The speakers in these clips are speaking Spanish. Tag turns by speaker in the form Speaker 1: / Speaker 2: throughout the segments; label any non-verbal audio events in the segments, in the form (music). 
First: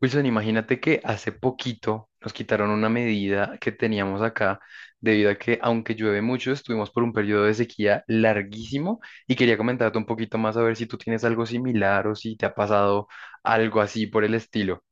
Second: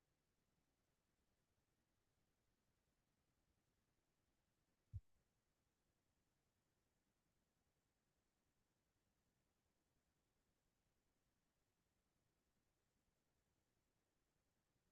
Speaker 1: Wilson, imagínate que hace poquito nos quitaron una medida que teníamos acá debido a que aunque llueve mucho, estuvimos por un periodo de sequía larguísimo y quería comentarte un poquito más a ver si tú tienes algo similar o si te ha pasado algo así por el estilo.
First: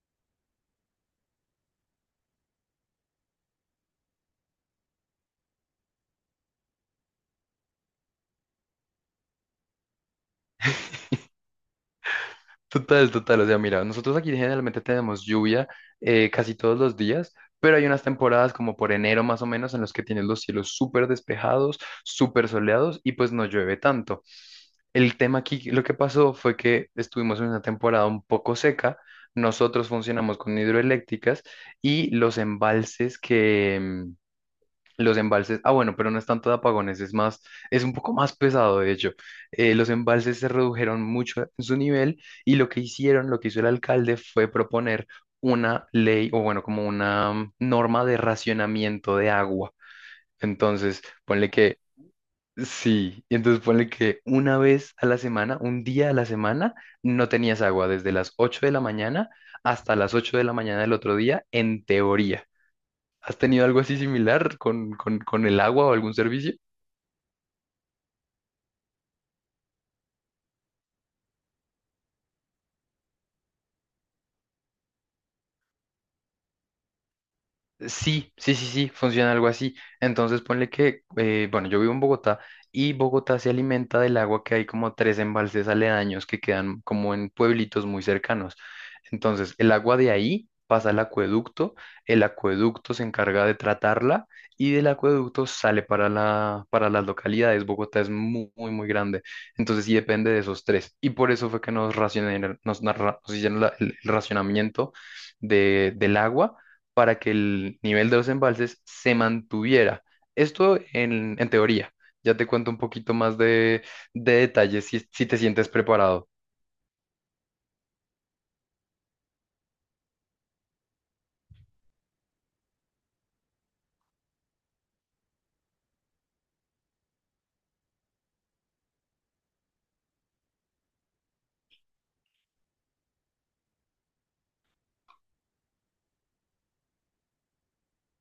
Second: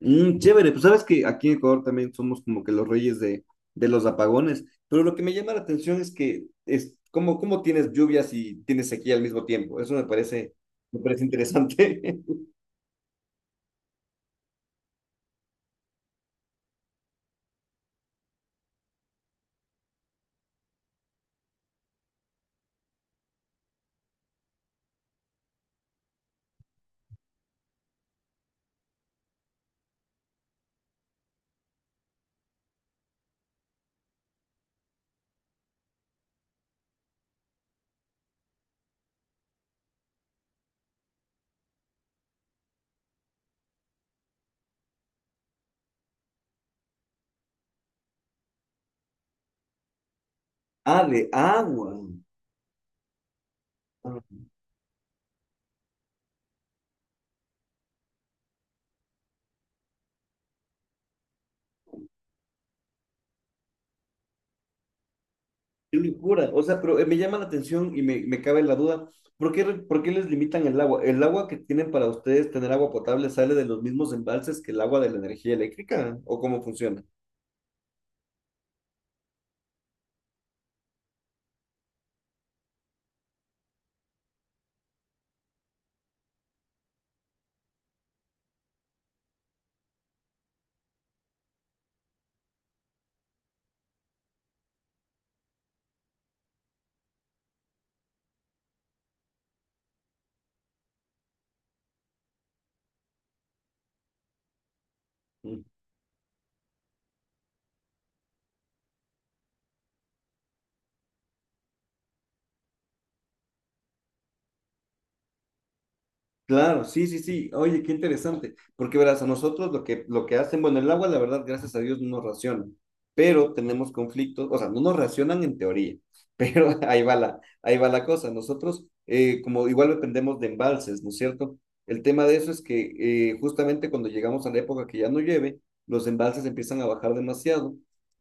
Speaker 2: Chévere, pues sabes que aquí en Ecuador también somos como que los reyes de los apagones, pero lo que me llama la atención es que es cómo tienes lluvias y tienes sequía al mismo tiempo. Eso me parece interesante. (laughs)
Speaker 1: Total, total. O sea, mira, nosotros aquí generalmente tenemos lluvia casi todos los días, pero hay unas temporadas como por enero más o menos en los que tienes los cielos súper despejados, súper soleados y pues no llueve tanto. El tema aquí, lo que pasó fue que estuvimos en una temporada un poco seca. Nosotros funcionamos con hidroeléctricas y los embalses, ah bueno, pero no es tanto de apagones, es más, es un poco más pesado de hecho. Los embalses se redujeron mucho en su nivel y lo que hizo el alcalde fue proponer una ley o bueno, como una norma de racionamiento de agua. Entonces,
Speaker 2: Ah, de
Speaker 1: ponle que,
Speaker 2: agua.
Speaker 1: sí, y entonces ponle que
Speaker 2: Ah,
Speaker 1: una vez a la semana, un día a la semana, no tenías agua desde las 8 de la mañana hasta las 8 de la mañana del otro día, en teoría. ¿Has tenido algo así similar con, con el agua o
Speaker 2: qué
Speaker 1: algún
Speaker 2: locura.
Speaker 1: servicio?
Speaker 2: O sea, pero me llama la atención y me cabe la duda, ¿por qué les limitan el agua? ¿El agua que tienen para ustedes tener agua potable sale de los mismos embalses que el agua de la energía eléctrica? ¿O cómo funciona?
Speaker 1: Sí, sí, sí, sí, funciona algo así. Entonces ponle que, bueno, yo vivo en Bogotá y Bogotá se alimenta del agua que hay como tres embalses aledaños que quedan como en pueblitos muy cercanos. Entonces el agua de ahí pasa al acueducto, el acueducto se encarga de tratarla y del acueducto sale para para las localidades. Bogotá es muy, muy, muy grande. Entonces sí depende de esos tres. Y por eso fue que nos racionaron- nos, narra- nos hicieron el racionamiento de, del agua para que el nivel de los embalses se mantuviera. Esto en teoría. Ya te cuento un poquito más de detalles si, si te sientes preparado.
Speaker 2: Claro, sí, sí, sí. Oye, qué interesante. Porque verás, a nosotros lo que hacen, bueno, el agua, la verdad, gracias a Dios, no nos racionan, pero tenemos conflictos, o sea, no nos racionan en teoría, pero (laughs) ahí va ahí va la cosa. Nosotros, como igual dependemos de embalses, ¿no es cierto? El tema de eso es que justamente cuando llegamos a la época que ya no llueve, los embalses empiezan a bajar demasiado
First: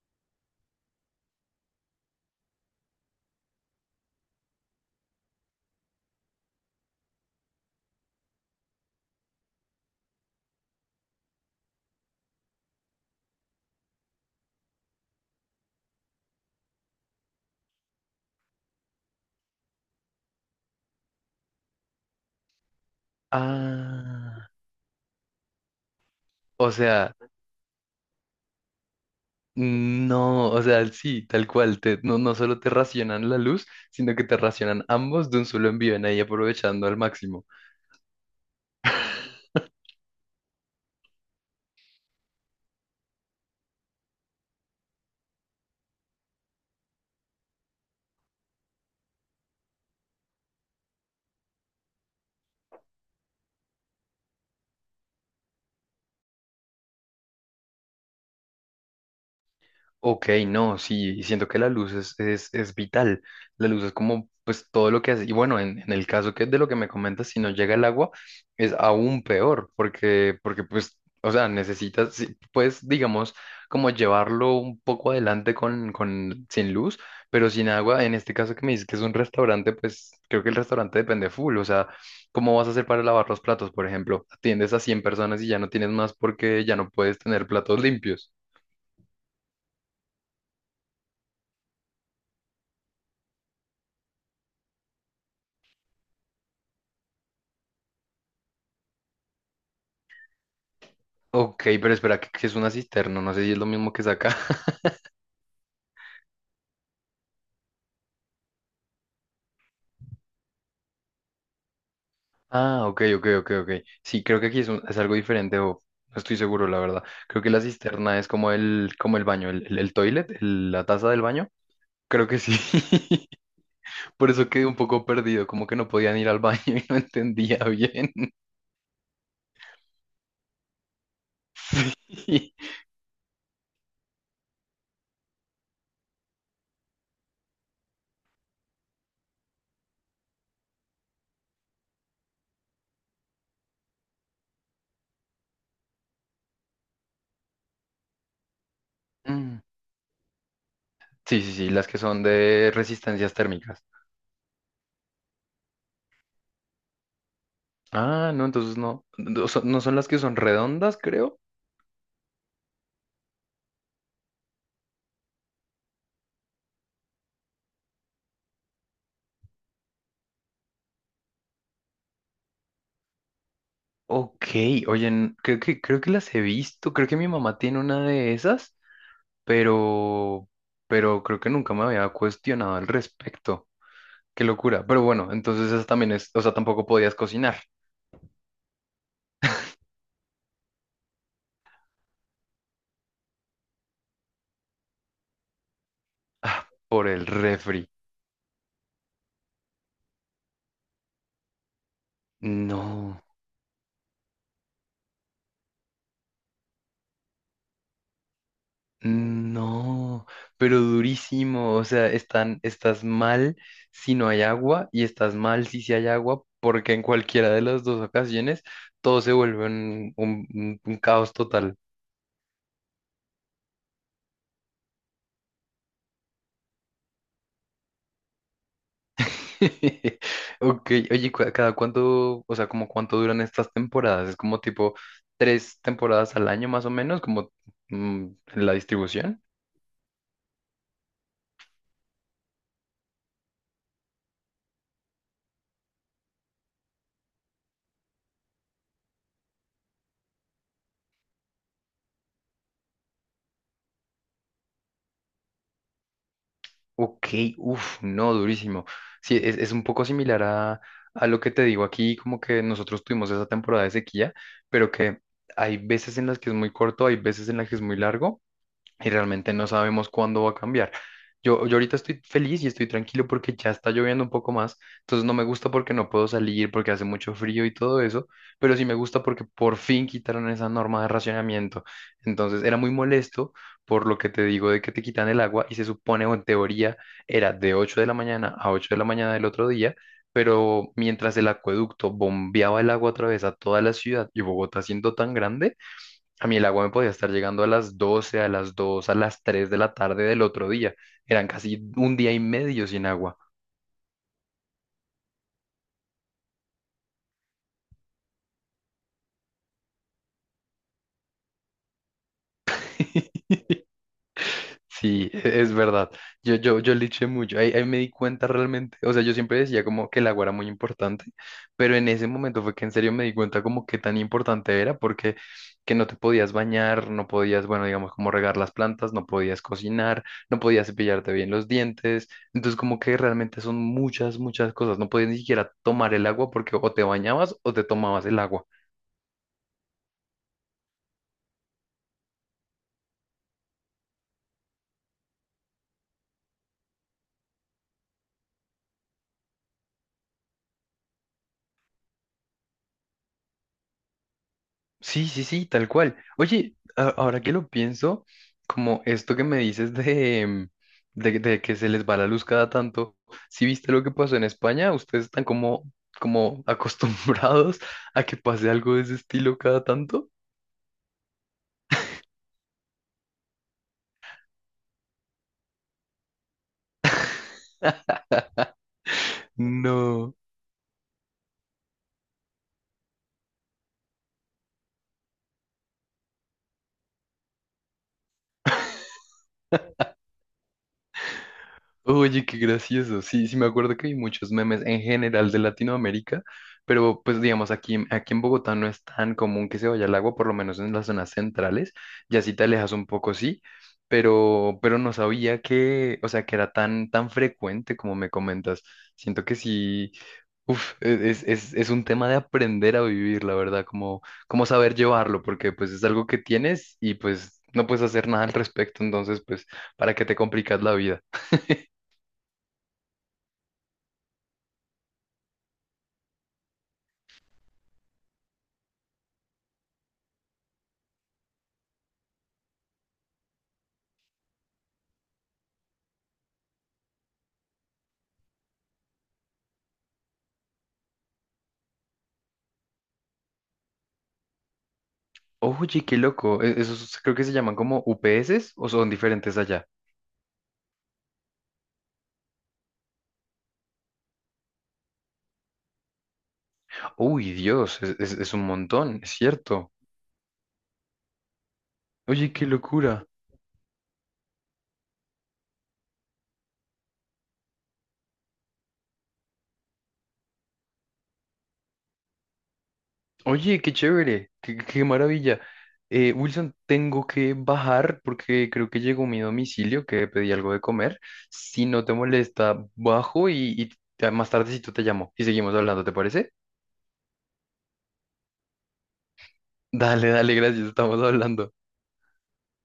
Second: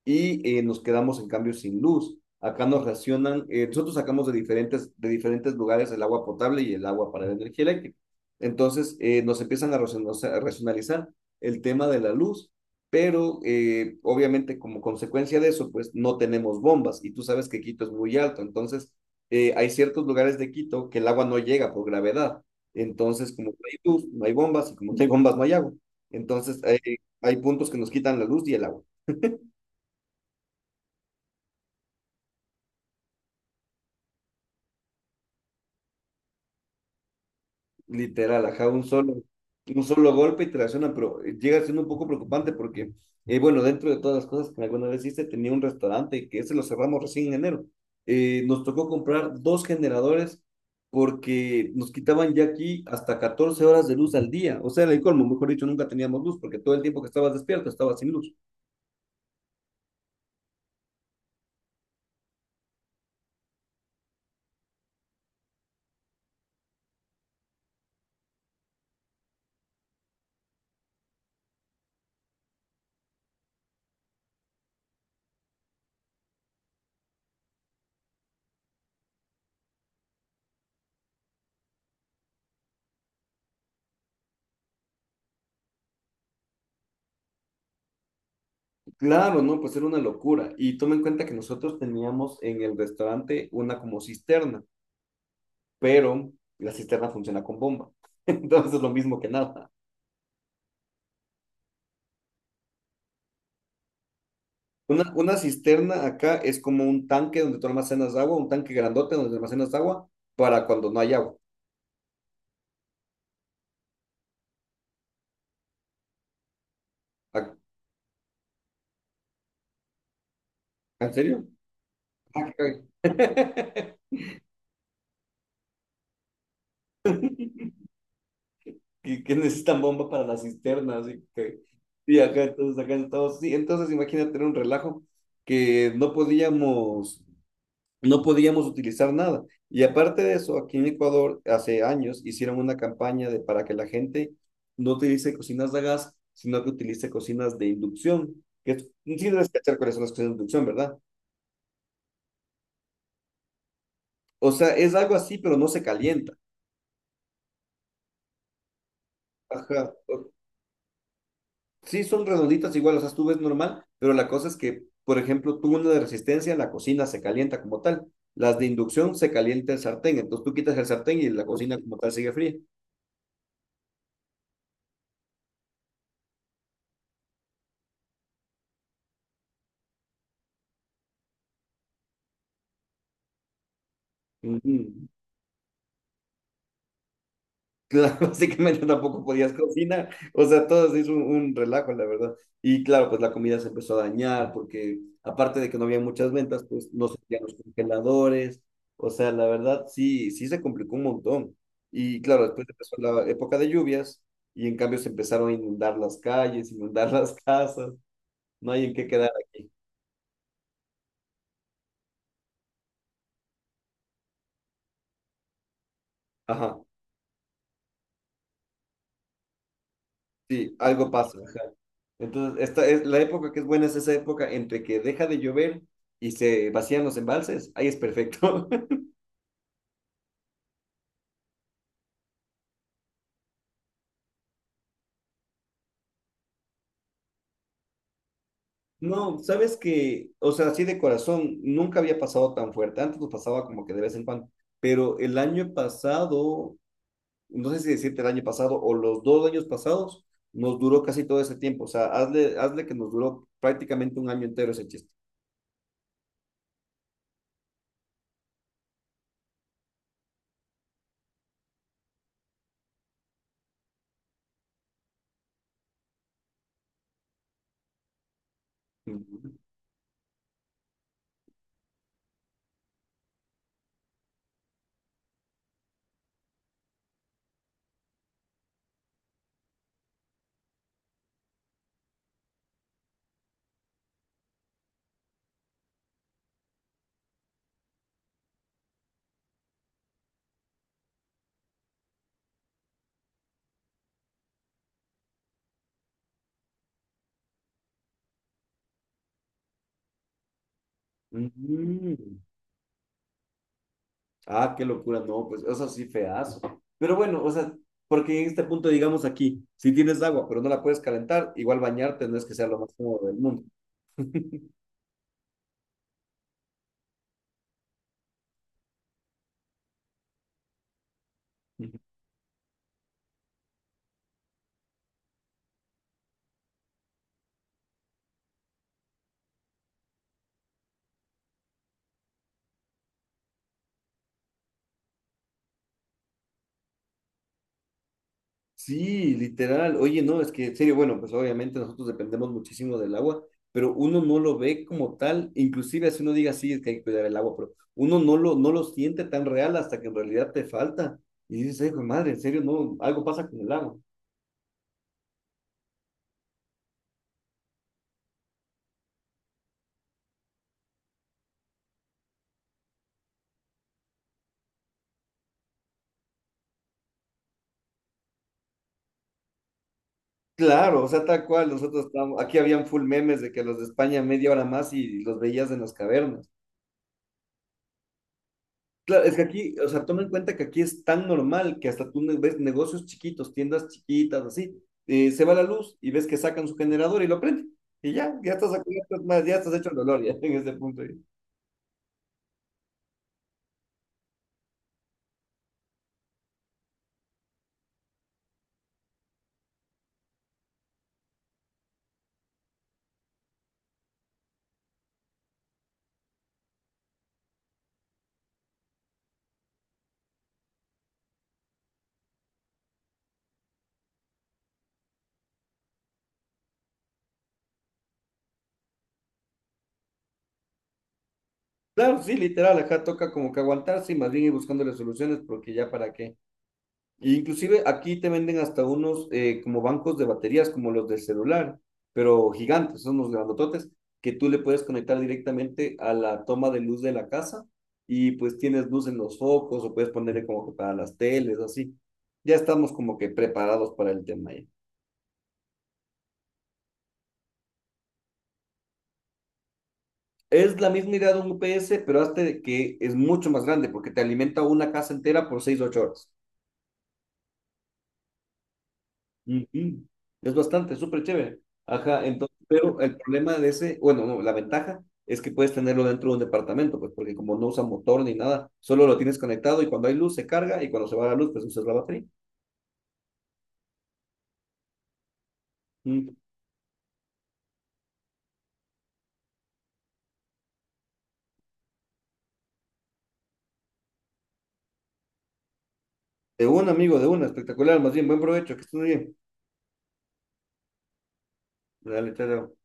Speaker 2: y nos quedamos en cambio sin luz. Acá nos racionan, nosotros sacamos de diferentes lugares el agua potable y el agua para la energía eléctrica. Entonces nos empiezan a racionalizar el tema de la luz, pero obviamente como consecuencia de eso, pues no tenemos bombas y tú sabes que Quito es muy alto, entonces hay ciertos lugares de Quito que el agua no llega por gravedad, entonces como no hay luz, no hay
Speaker 1: Ah,
Speaker 2: bombas y como no hay bombas, no hay agua. Entonces
Speaker 1: o sea,
Speaker 2: hay puntos que nos quitan la luz y el agua.
Speaker 1: no, o sea, sí, tal cual, no, no solo te racionan la luz, sino que te racionan ambos de un solo envío, en ahí aprovechando al máximo.
Speaker 2: Literal, ajá, un solo golpe y te lesiona, pero llega siendo un poco preocupante porque, bueno, dentro de todas las cosas que alguna vez hice, tenía un restaurante que ese lo cerramos recién en enero. Nos tocó comprar dos generadores porque nos quitaban ya aquí hasta 14 horas de luz al día. O sea, en el colmo, mejor dicho, nunca teníamos luz porque todo el tiempo que estabas despierto estabas sin luz.
Speaker 1: Ok, no, sí, siento que la luz es vital. La luz es como, pues, todo lo que hace. Y bueno, en el caso que de lo que me comentas, si no llega el agua, es aún peor, porque pues, o sea, necesitas, sí, pues, digamos, como llevarlo un poco adelante con, sin luz, pero sin agua. En este caso que me dices que es un restaurante, pues, creo que el restaurante depende full. O sea, ¿cómo vas a hacer para lavar los platos, por ejemplo? Atiendes a 100 personas y ya no tienes más porque ya no puedes tener platos limpios.
Speaker 2: Claro, no, pues era una locura. Y toma en cuenta que nosotros teníamos en el restaurante una como cisterna, pero la cisterna funciona con bomba. (laughs) Entonces es lo mismo que nada.
Speaker 1: Ok, pero espera, que es una cisterna, no sé si es lo mismo que es acá. (laughs)
Speaker 2: Una cisterna acá es como un tanque donde tú almacenas agua, un tanque grandote donde almacenas agua para cuando no hay agua.
Speaker 1: Ah, ok, ok, ok, ok. Sí, creo que aquí es, es algo diferente o no estoy seguro, la verdad. Creo que
Speaker 2: Ah,
Speaker 1: la cisterna es como el baño, el toilet, la taza
Speaker 2: ¿en
Speaker 1: del
Speaker 2: serio?
Speaker 1: baño. Creo que
Speaker 2: Ah,
Speaker 1: sí.
Speaker 2: qué
Speaker 1: (laughs)
Speaker 2: cague.
Speaker 1: Por eso quedé un poco perdido, como que no podían ir al baño (laughs) y no entendía bien.
Speaker 2: (laughs) Que necesitan bomba para la cisterna, así que... Y acá entonces,
Speaker 1: (laughs)
Speaker 2: sí, entonces imagínate era un relajo que no podíamos, no podíamos utilizar nada. Y aparte de eso, aquí en Ecuador hace años hicieron una campaña de, para que la gente no utilice cocinas de gas, sino que utilice cocinas de inducción. Sí debes
Speaker 1: Mm,
Speaker 2: cachar cuáles son las cocinas de inducción, ¿verdad?
Speaker 1: sí, sí, sí, las que son de resistencias térmicas.
Speaker 2: O sea, es algo así, pero no se calienta.
Speaker 1: Ah, no, entonces no. No son no
Speaker 2: Ajá.
Speaker 1: son las que son redondas, creo.
Speaker 2: Sí son redonditas igual, o sea, tú ves normal, pero la cosa es que, por ejemplo, tú una de resistencia, la cocina se calienta como tal. Las de inducción se calienta el sartén, entonces tú quitas el sartén y la cocina como tal sigue fría.
Speaker 1: Ok, oye, creo que las he visto, creo que mi mamá tiene una de esas, pero, pero creo que nunca me había cuestionado al respecto. Qué locura. Pero
Speaker 2: Ujú.
Speaker 1: bueno, entonces esa también es, o sea, tampoco podías cocinar.
Speaker 2: Claro, (laughs) básicamente tampoco podías cocinar, o sea, todo se hizo un relajo, la verdad. Y claro, pues la comida se empezó a dañar porque aparte de que no había muchas ventas,
Speaker 1: Ah,
Speaker 2: pues
Speaker 1: por
Speaker 2: no se
Speaker 1: el
Speaker 2: tenían los
Speaker 1: refri.
Speaker 2: congeladores, o sea, la verdad sí, sí se complicó un montón. Y claro, después empezó
Speaker 1: No,
Speaker 2: la época de lluvias y en cambio se empezaron a inundar las calles, (laughs) inundar las casas, no hay en qué quedar.
Speaker 1: no, pero durísimo. O sea, están, estás mal si no hay agua y estás mal si sí hay agua,
Speaker 2: Ajá,
Speaker 1: porque en cualquiera de las dos ocasiones todo se vuelve un
Speaker 2: sí,
Speaker 1: un
Speaker 2: algo
Speaker 1: caos
Speaker 2: pasa, ajá.
Speaker 1: total.
Speaker 2: Entonces, esta es la época que es buena, es esa época entre que deja de llover y se vacían los embalses, ahí es perfecto. (laughs)
Speaker 1: (laughs) Ok, oye, ¿cada cuánto, o sea, como cuánto duran estas temporadas? ¿Es como tipo tres temporadas al año más o menos, como mm, la
Speaker 2: No,
Speaker 1: distribución?
Speaker 2: sabes que, o sea, así de corazón, nunca había pasado tan fuerte. Antes nos pasaba como que de vez en cuando, pero el año pasado, no sé si decirte el año pasado o los dos años pasados, nos duró casi todo ese tiempo. O sea, hazle que nos duró prácticamente un año entero ese chiste.
Speaker 1: Ok, uff, no, durísimo. Sí, es un poco similar a lo que te digo aquí, como que nosotros tuvimos esa temporada de sequía, pero que hay veces en las que es muy corto, hay veces en las que es muy largo. Y realmente
Speaker 2: Ujú.
Speaker 1: no sabemos cuándo va a cambiar. Yo ahorita estoy feliz y estoy tranquilo porque ya está lloviendo un poco más, entonces no me gusta porque no puedo salir, porque hace mucho frío y todo eso, pero sí me gusta porque por fin quitaron esa norma de racionamiento. Entonces era muy molesto por lo que te digo de que te quitan el agua y se supone o en teoría era de 8 de la mañana a 8 de la mañana del otro día, pero mientras el acueducto bombeaba el agua a través a toda la ciudad y Bogotá siendo tan grande, a mí el agua me podía estar llegando a las 12, a las 2, a las 3 de la tarde del otro día. Eran casi un día
Speaker 2: Mm.
Speaker 1: y medio sin agua.
Speaker 2: Ah, qué locura, no, pues eso sí feazo. Pero bueno, o sea, porque en este punto, digamos aquí, si tienes agua, pero no la puedes calentar, igual bañarte no es que sea lo más cómodo del mundo.
Speaker 1: Sí, es verdad. Yo liché mucho. Ahí, ahí me di cuenta realmente. O sea, yo siempre decía como que el agua era muy importante, pero en ese momento fue que en serio me di cuenta como que tan importante era porque que no te podías bañar, no podías, bueno, digamos, como regar las plantas, no podías cocinar, no podías cepillarte bien los dientes. Entonces, como que realmente son muchas, muchas cosas. No podías ni siquiera tomar el agua porque o te bañabas o te tomabas el agua.
Speaker 2: Sí, literal. Oye, no, es que en serio, bueno, pues obviamente nosotros dependemos muchísimo del agua, pero uno no lo ve como tal, inclusive si uno diga sí, es que hay que cuidar el agua, pero uno no no lo siente tan real hasta que en realidad te falta. Y dices, hijo de madre, en serio, no, algo pasa con el agua.
Speaker 1: Sí, sí, sí, tal cual. Oye, ahora que lo pienso, como esto que me dices de, de que se les va la luz cada tanto, ¿si viste lo que pasó en España? ¿Ustedes están como, como (laughs) acostumbrados a que pase algo de ese estilo cada tanto?
Speaker 2: Claro, o sea, tal cual, nosotros estábamos, aquí habían full memes de que los de España media hora más y los veías en las cavernas. Claro, es que aquí, o sea, toma en
Speaker 1: No.
Speaker 2: cuenta que aquí es tan normal que hasta ves negocios chiquitos, tiendas chiquitas, así, se va la luz y ves que sacan su generador y lo prenden. Y ya, ya estás a cubiertas, más, ya estás hecho el dolor ya (laughs) en ese punto, ahí.
Speaker 1: Oye, qué gracioso. Sí, sí, me acuerdo que hay muchos memes en general de Latinoamérica, pero pues digamos, aquí, aquí en Bogotá no es tan común que se vaya al agua, por lo menos en las zonas centrales. Ya si te alejas un poco, sí, pero no sabía que, o sea, que era tan, tan frecuente como me comentas. Siento que sí, uf, es un tema de aprender a vivir, la verdad, como, como saber llevarlo, porque pues es algo que tienes y pues no puedes hacer nada al respecto, entonces pues, ¿para qué te complicas la vida?
Speaker 2: Claro, sí, literal, acá toca como que aguantarse y más bien ir buscándole soluciones porque ya para qué. Inclusive aquí te venden hasta unos como bancos de baterías, como los del celular, pero gigantes, son unos grandototes, que tú le puedes conectar directamente a la toma de luz de la casa y pues tienes luz en los focos o puedes ponerle como que para las teles, así. Ya estamos como que preparados para el tema ya.
Speaker 1: Oye, qué loco. Esos creo que se llaman como UPS o son diferentes allá.
Speaker 2: Es la misma idea de un UPS, pero hazte que es mucho más grande porque te alimenta una casa entera por 6 8 horas.
Speaker 1: Uy, Dios, es un montón, es cierto.
Speaker 2: Ujú. Es bastante, súper chévere. Ajá,
Speaker 1: Oye,
Speaker 2: entonces,
Speaker 1: qué
Speaker 2: pero el
Speaker 1: locura.
Speaker 2: problema de ese, bueno, no, la ventaja es que puedes tenerlo dentro de un departamento, pues porque como no usa motor ni nada, solo lo tienes conectado y cuando hay luz se carga y cuando se va la luz, pues usas la batería.
Speaker 1: Oye, qué chévere, qué, qué maravilla.
Speaker 2: Mm.
Speaker 1: Wilson, tengo que bajar porque creo que llegó mi domicilio, que pedí algo de comer. Si no te molesta, bajo y, más tardecito te llamo y seguimos hablando, ¿te parece?
Speaker 2: De un amigo, de una, espectacular, más bien, buen provecho, que estés muy bien.
Speaker 1: Dale, dale, gracias, estamos hablando.
Speaker 2: Dale, chao, chao.